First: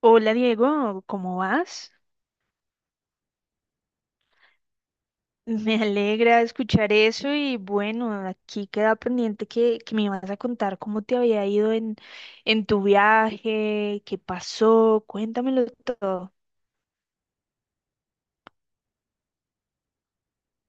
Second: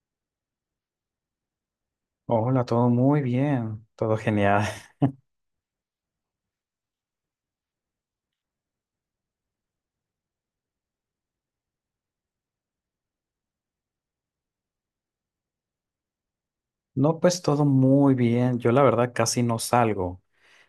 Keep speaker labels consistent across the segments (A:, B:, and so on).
A: Hola Diego, ¿cómo vas?
B: Hola, todo muy bien, todo genial.
A: Me alegra escuchar eso y bueno, aquí queda pendiente que me ibas a contar cómo te había ido en tu viaje, qué pasó, cuéntamelo todo.
B: No, pues todo muy bien. Yo la verdad casi no salgo.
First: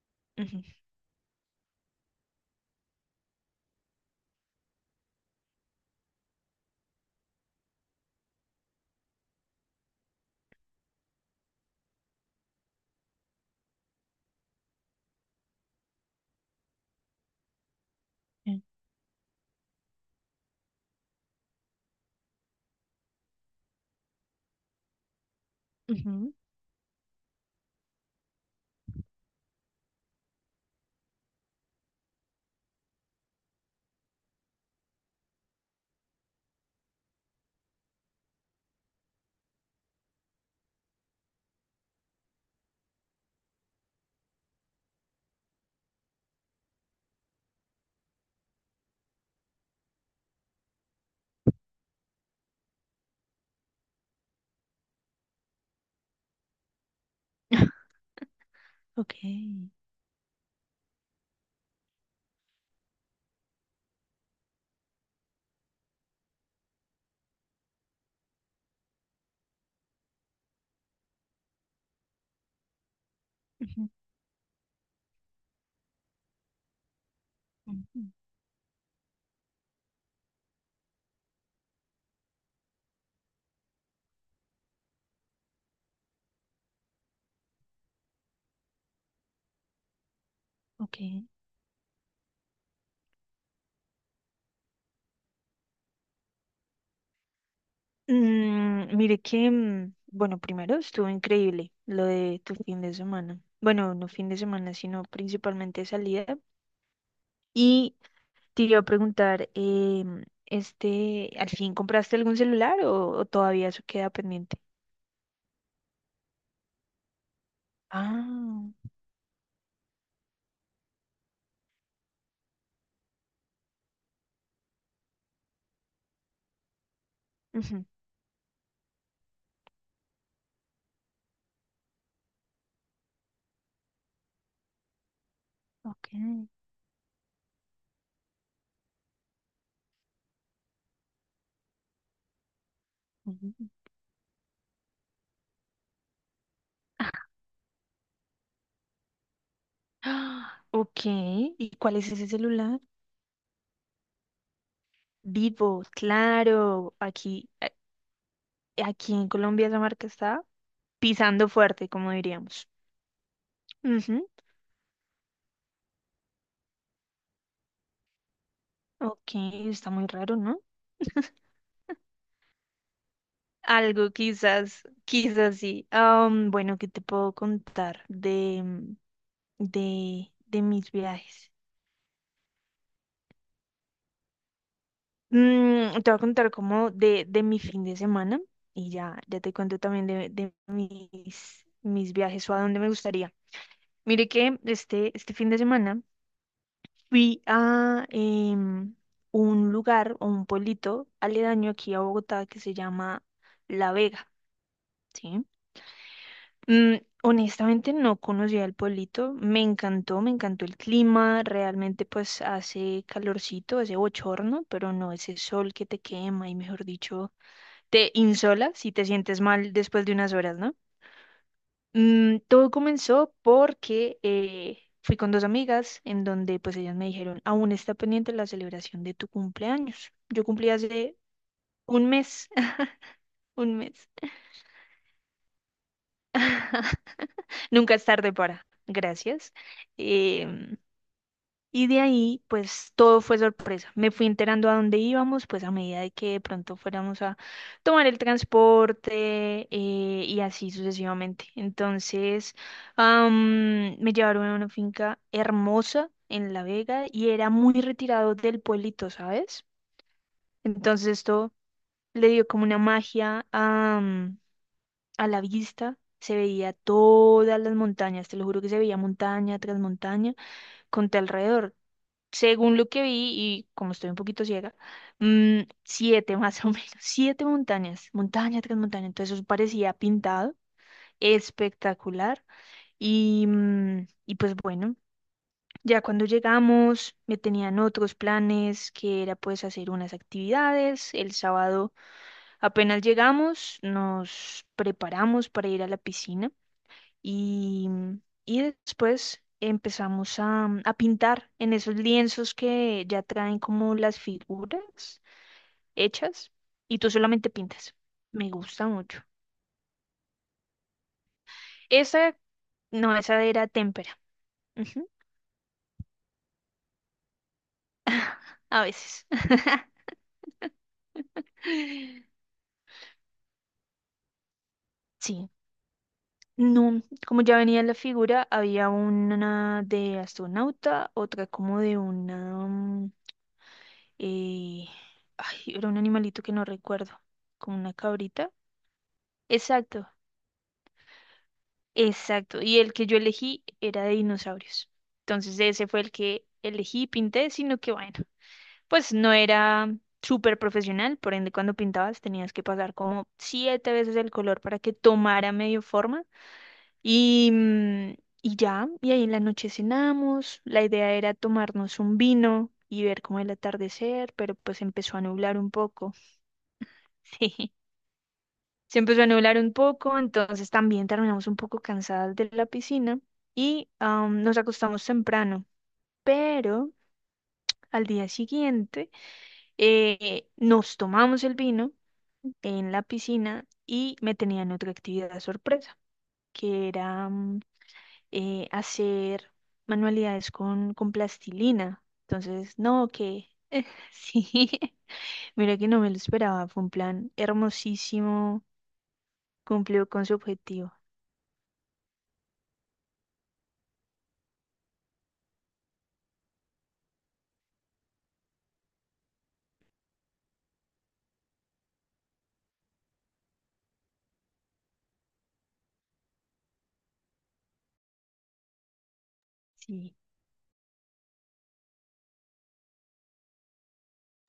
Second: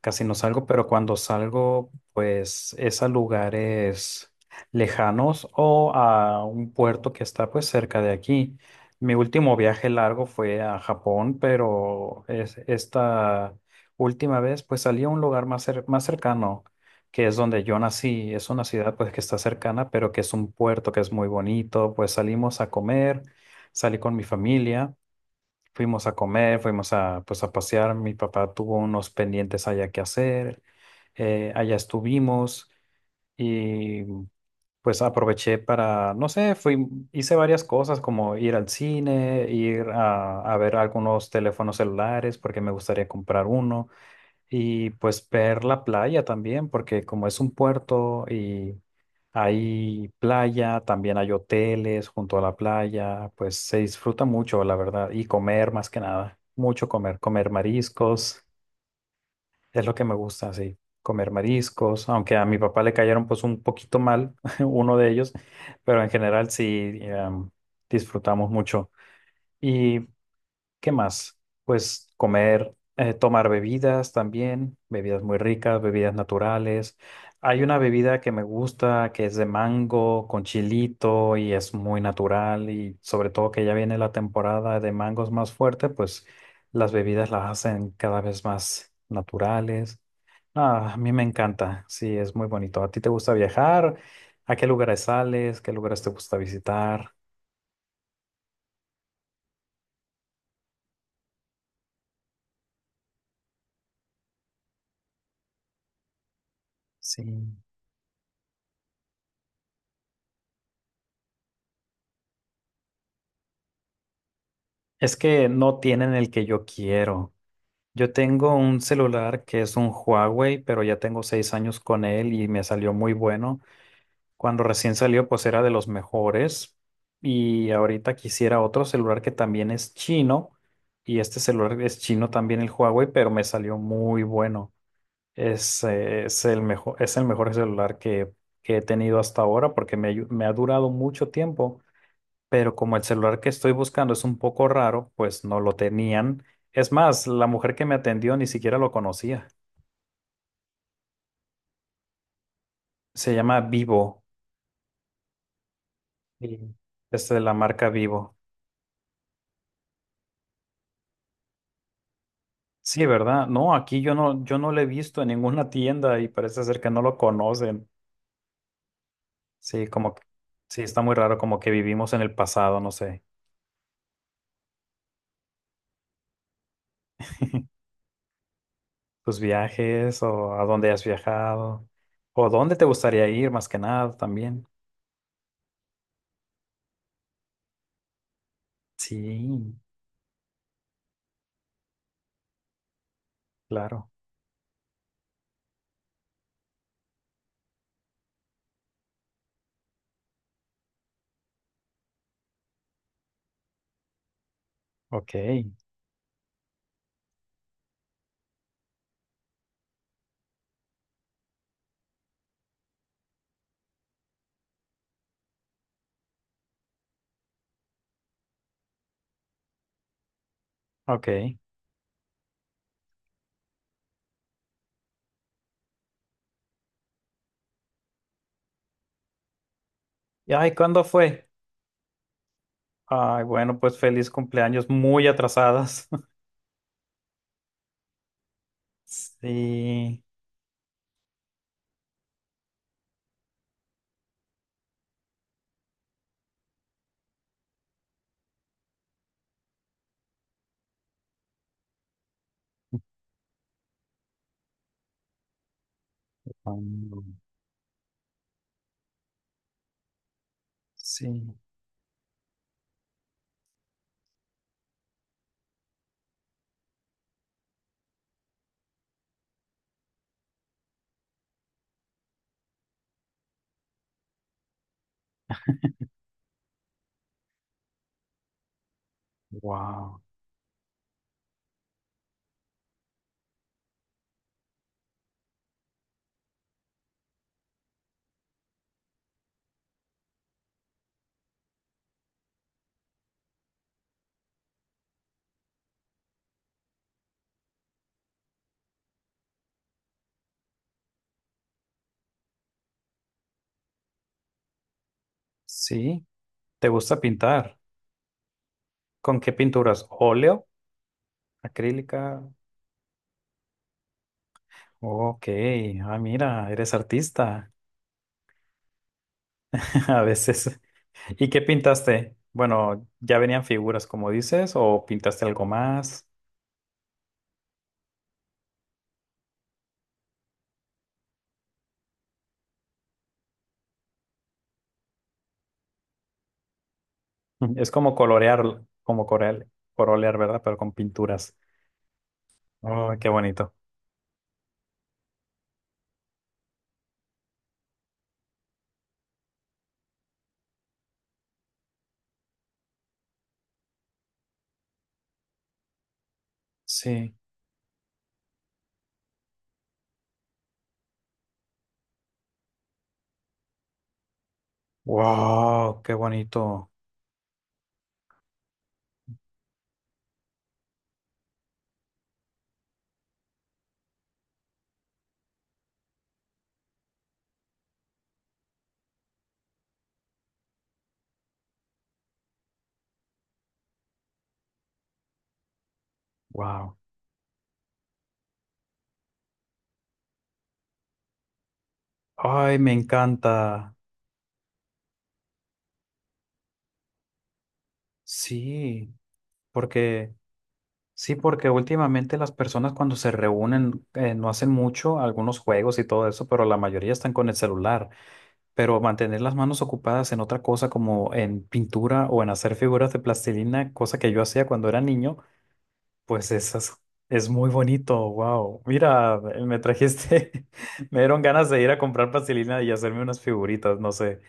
B: Casi no
A: Ujú.
B: salgo, pero cuando salgo, pues es a lugares lejanos o a un puerto que está pues cerca de aquí. Mi último viaje largo fue a Japón, pero esta última vez pues salí a un lugar más cercano, que es donde yo nací. Es
A: eh,
B: una ciudad pues que está cercana, pero que es un puerto que es muy bonito. Pues salimos a comer, salí con mi familia. Fuimos a
A: Ujú.
B: comer, fuimos pues, a pasear. Mi papá tuvo unos pendientes allá que hacer. Allá estuvimos y pues aproveché para, no sé, hice varias cosas como ir al cine, ir a ver algunos teléfonos celulares porque me gustaría comprar uno. Y pues ver la playa también, porque como es un puerto y hay playa, también hay hoteles junto a la playa, pues se disfruta mucho, la verdad. Y comer más que nada, mucho comer, comer mariscos,
A: Ok.
B: es lo que me gusta, sí, comer mariscos, aunque a mi papá le cayeron pues un poquito mal, uno de ellos, pero en general sí, disfrutamos mucho. Y ¿qué más? Pues comer, tomar
A: Ujú.
B: bebidas también, bebidas muy ricas, bebidas naturales. Hay una
A: Ujú.
B: bebida que me gusta que es de mango con chilito y es muy natural, y sobre todo que ya viene la temporada de mangos más fuerte, pues las bebidas las hacen cada vez más naturales. Ah, a
A: Ok.
B: mí me encanta, sí, es muy bonito. ¿A ti te gusta viajar? ¿A qué lugares sales? ¿Qué lugares te gusta visitar?
A: Mire que, bueno, primero estuvo increíble lo de tu fin de semana. Bueno, no fin de semana, sino principalmente salida.
B: Sí.
A: Y te iba a preguntar, ¿al fin compraste algún celular o todavía eso queda pendiente?
B: Es que no tienen el que yo quiero. Yo tengo
A: Ah.
B: un celular que es un Huawei, pero ya tengo 6 años con él y me salió muy bueno. Cuando recién salió, pues era de los mejores. Y
A: Ujú.
B: ahorita quisiera otro celular que también es chino. Y este celular es chino también, el Huawei, pero me salió muy bueno. Es,
A: Ok.
B: eh, es el mejor, es el mejor celular que he tenido hasta ahora, porque me ha durado mucho tiempo, pero como el celular que
A: Ujú.
B: estoy buscando es un poco raro, pues no lo tenían. Es más, la mujer que me atendió ni siquiera lo conocía.
A: Ah, ok, ¿y cuál es ese celular?
B: Se llama Vivo.
A: Vivo,
B: Sí,
A: claro,
B: es de
A: aquí,
B: la marca Vivo.
A: aquí en Colombia esa marca está pisando fuerte, como diríamos.
B: Sí, ¿verdad? No, aquí yo
A: Ujú.
B: no, yo no lo he visto en ninguna tienda, y parece ser que no lo conocen.
A: Ok.
B: Sí,
A: Está muy
B: como que,
A: raro, ¿no?
B: sí, está muy raro, como que vivimos en el pasado, no sé.
A: Algo quizás, quizás sí. Bueno, ¿qué te puedo contar de,
B: Tus viajes
A: de,
B: o
A: de
B: a
A: mis
B: dónde has
A: viajes?
B: viajado o dónde te gustaría ir más que nada también.
A: Te voy a contar como de mi fin de semana y ya, ya te
B: Sí,
A: cuento también de mis viajes o a dónde me gustaría.
B: claro.
A: Mire que este fin de semana fui a, un lugar o un pueblito aledaño aquí a Bogotá que se llama La Vega,
B: Ok.
A: ¿sí? Mm, honestamente no conocía el pueblito, me encantó el clima, realmente pues hace calorcito, hace bochorno, pero no ese sol que te quema y mejor dicho te insola si te sientes mal después de unas horas, ¿no?
B: Ok.
A: Todo comenzó porque fui con dos amigas en donde pues ellas me dijeron, aún está pendiente la celebración de tu cumpleaños. Yo
B: Y
A: cumplí
B: ay, ¿cuándo
A: hace
B: fue?
A: un mes,
B: Ay,
A: un
B: bueno, pues
A: mes.
B: feliz cumpleaños, muy atrasadas.
A: Nunca es tarde para, gracias.
B: Sí.
A: Em, Y de ahí, pues todo fue sorpresa. Me fui enterando a dónde íbamos, pues a medida de que de pronto fuéramos a tomar el transporte, y así sucesivamente. Entonces, me llevaron a una finca hermosa en La Vega
B: Cuando-
A: y era muy retirado del pueblito, ¿sabes? Entonces
B: Sí
A: esto le dio como una magia a la vista. Se veía todas las montañas, te lo juro que se veía montaña tras montaña con tu alrededor. Según lo que vi, y como estoy un poquito ciega, siete más o menos, siete montañas, montaña tras montaña, entonces eso parecía
B: wow,
A: pintado, espectacular, y pues bueno, ya cuando llegamos me tenían otros planes, que era pues hacer unas actividades. El sábado apenas llegamos, nos preparamos para ir a la piscina, y, y después empezamos a pintar en esos lienzos que ya traen como las figuras
B: sí,
A: hechas
B: ¿te
A: y tú
B: gusta
A: solamente
B: pintar?
A: pintas. Me gusta mucho.
B: ¿Con qué pinturas? ¿Óleo?
A: Esa,
B: ¿Acrílica?
A: no, esa era témpera. Ujú.
B: Ok, ah, mira, eres artista.
A: A veces.
B: A veces. ¿Y qué pintaste? Bueno, ¿ya venían figuras, como dices, o pintaste
A: Sí.
B: algo más?
A: No, como ya venía la figura, había una de astronauta, otra como de una... mm, eh, ay, era un animalito que no recuerdo, como
B: Es
A: una
B: como
A: cabrita.
B: colorear,
A: Exacto,
B: colorear, ¿verdad? Pero con pinturas.
A: exacto, y el que
B: Oh,
A: yo
B: qué
A: elegí
B: bonito.
A: era de dinosaurios. Entonces ese fue el que elegí y pinté, sino que bueno, pues no era súper profesional, por ende cuando pintabas tenías que pasar como siete veces el color para que tomara medio forma
B: Sí.
A: y, mm, y ya, y ahí en la noche cenamos, la idea era tomarnos un vino y ver como el atardecer, pero pues empezó a nublar un
B: Wow,
A: poco.
B: qué bonito.
A: Se empezó a nublar un poco, entonces también terminamos un poco cansadas de la piscina y, nos acostamos temprano. Pero al día siguiente, nos tomamos el vino en la piscina y me tenían otra actividad sorpresa, que
B: Wow.
A: era hacer manualidades con plastilina.
B: Ay,
A: Entonces,
B: me
A: no, que
B: encanta.
A: sí, mira que no me lo esperaba, fue un plan hermosísimo,
B: Sí,
A: cumplió con
B: porque
A: su objetivo.
B: últimamente las personas cuando se reúnen, no hacen mucho, algunos juegos y todo eso, pero la mayoría están con el celular. Pero mantener las manos ocupadas en otra cosa, como en pintura o en hacer figuras de plastilina, cosa que yo hacía cuando era niño, pues esas es muy bonito. Wow. Mira, me
A: Sí.
B: trajiste, me dieron ganas de ir a comprar plastilina y hacerme unas figuritas, no sé.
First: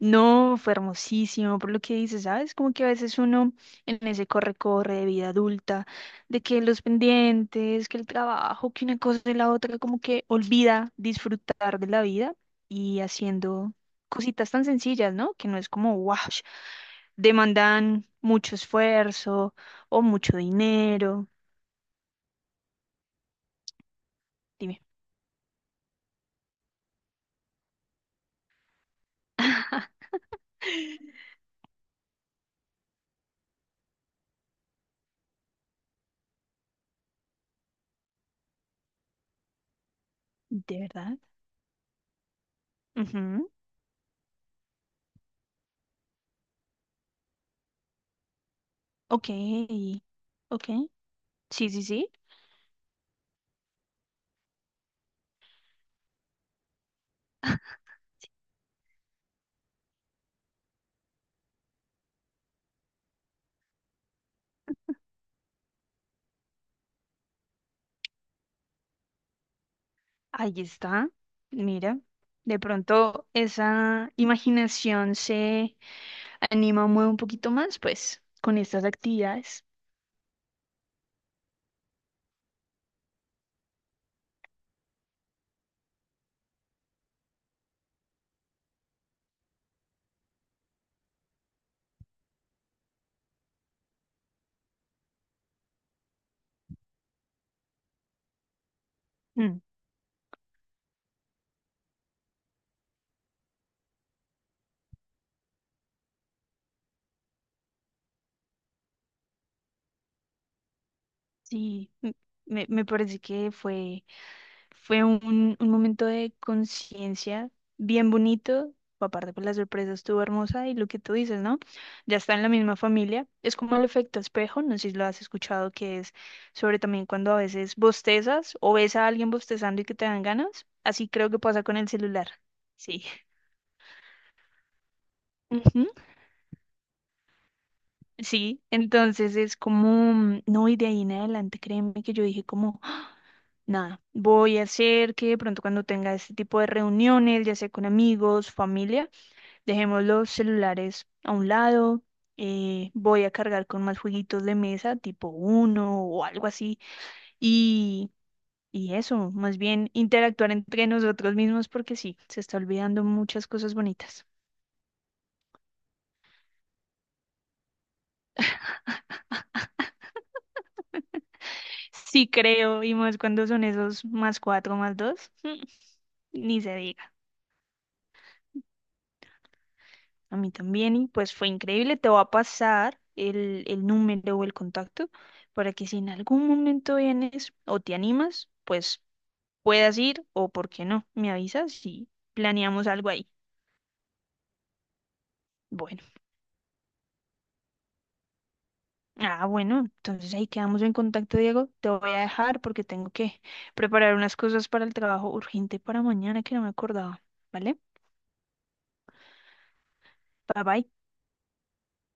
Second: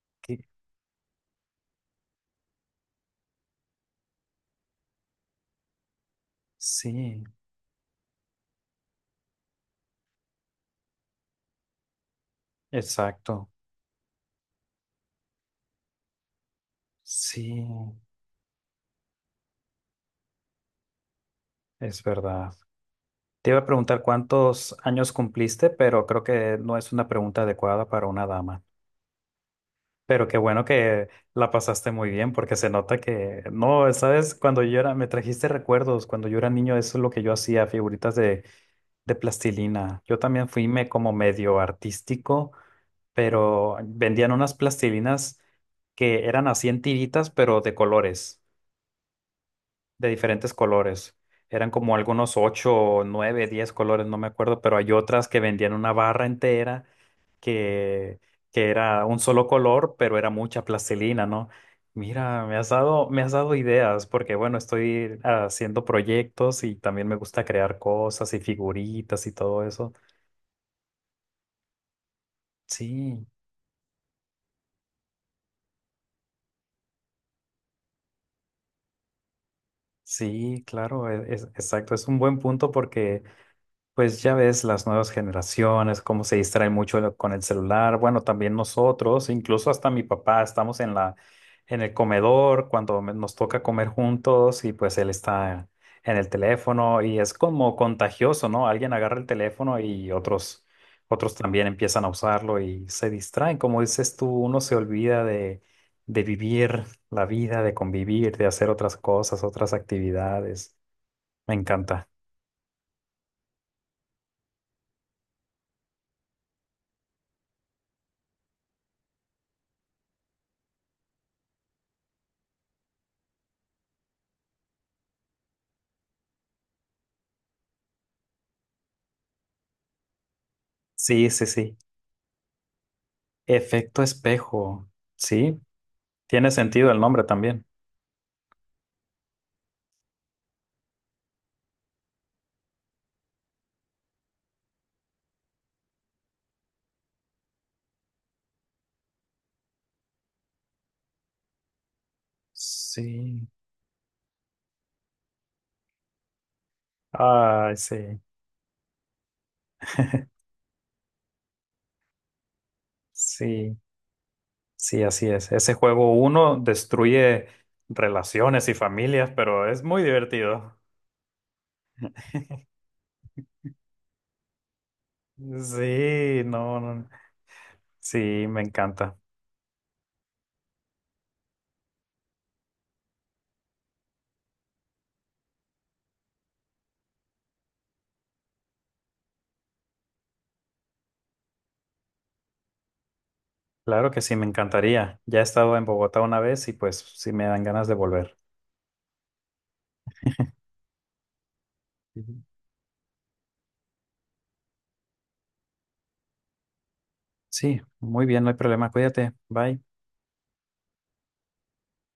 A: No, fue hermosísimo, por lo que dices, ¿sabes? Como que a veces uno, en ese corre-corre de vida adulta, de que los
B: Sí,
A: pendientes, que el trabajo, que una cosa y la otra, como que olvida disfrutar de la vida y
B: exacto.
A: haciendo cositas tan sencillas, ¿no? Que no es como, wow,
B: Sí,
A: demandan mucho esfuerzo o mucho dinero.
B: es verdad. Te iba a preguntar cuántos
A: Dime.
B: años cumpliste, pero creo que no es una pregunta adecuada para una dama. Pero qué bueno que la pasaste muy bien, porque se nota que, no, sabes, cuando yo era, me trajiste recuerdos, cuando yo era niño, eso es lo que yo hacía, figuritas de plastilina. Yo también fui,
A: ¿De
B: me, como
A: verdad?
B: medio artístico,
A: Ujú.
B: pero vendían unas plastilinas que eran así en tiritas, pero de colores.
A: Ok.
B: De diferentes
A: Ok.
B: colores.
A: Sí,
B: Eran
A: sí,
B: como
A: sí.
B: algunos ocho, nueve, diez colores, no me acuerdo, pero hay otras que vendían una barra entera que, que era un solo color, pero era mucha plastilina, ¿no? Mira, me has dado ideas porque, bueno, estoy haciendo proyectos y también me gusta crear cosas y figuritas y todo eso.
A: Ahí está, mira, de
B: Sí,
A: pronto esa imaginación se anima, mueve un poquito más, pues, con estas actividades.
B: sí, claro, es, exacto. Es un buen punto porque pues ya ves las nuevas generaciones, cómo se distraen mucho con el celular. Bueno, también nosotros, incluso hasta mi papá, estamos en el comedor cuando nos toca comer juntos, y pues él está en el teléfono y es como contagioso, ¿no? Alguien agarra el
A: Mm,
B: teléfono y otros también empiezan a usarlo y se distraen. Como dices tú, uno se olvida de vivir la vida, de convivir, de hacer otras cosas, otras actividades. Me
A: sí,
B: encanta.
A: me parece que fue un momento de conciencia bien bonito. Aparte, pues la sorpresa estuvo hermosa y lo que tú dices, ¿no? Ya está en la misma familia. Es como el efecto espejo, no sé si lo has escuchado, que es sobre también cuando a veces bostezas o ves a alguien bostezando y que te dan ganas. Así creo
B: Sí,
A: que
B: sí,
A: pasa con
B: sí.
A: el celular. Sí.
B: Efecto espejo. Sí,
A: Ujú.
B: tiene sentido el nombre también.
A: Sí, entonces es como, no, y de ahí en adelante, créeme que yo dije como, ¡ah! Nada, voy a hacer que de pronto cuando tenga este tipo de reuniones, ya sea con amigos, familia, dejemos los celulares a un lado. Voy a
B: Sí.
A: cargar con más jueguitos de mesa, tipo uno o algo así.
B: Ay, sí,
A: Y, y eso, más bien interactuar entre nosotros mismos porque sí, se está olvidando muchas cosas
B: sí,
A: bonitas.
B: sí, así es. Ese juego uno destruye relaciones y familias, pero es muy divertido.
A: Sí creo, y más cuando son esos más cuatro, más dos,
B: Sí,
A: ni se
B: no, no. No.
A: diga.
B: Sí, me encanta.
A: A mí también, y pues fue increíble. Te voy a pasar el número o el contacto para que si en algún momento vienes o te animas, pues puedas ir o por qué no, me avisas y planeamos algo ahí.
B: Claro que sí, me encantaría. Ya he estado en
A: Bueno,
B: Bogotá una vez y pues sí me dan ganas de volver.
A: bueno, entonces ahí quedamos en contacto, Diego. Te voy a
B: Ujú.
A: dejar porque tengo que preparar unas cosas para el trabajo urgente para mañana que no me acordaba. ¿Vale?
B: Sí, muy bien, no hay problema. Cuídate. Bye.
A: Bye bye.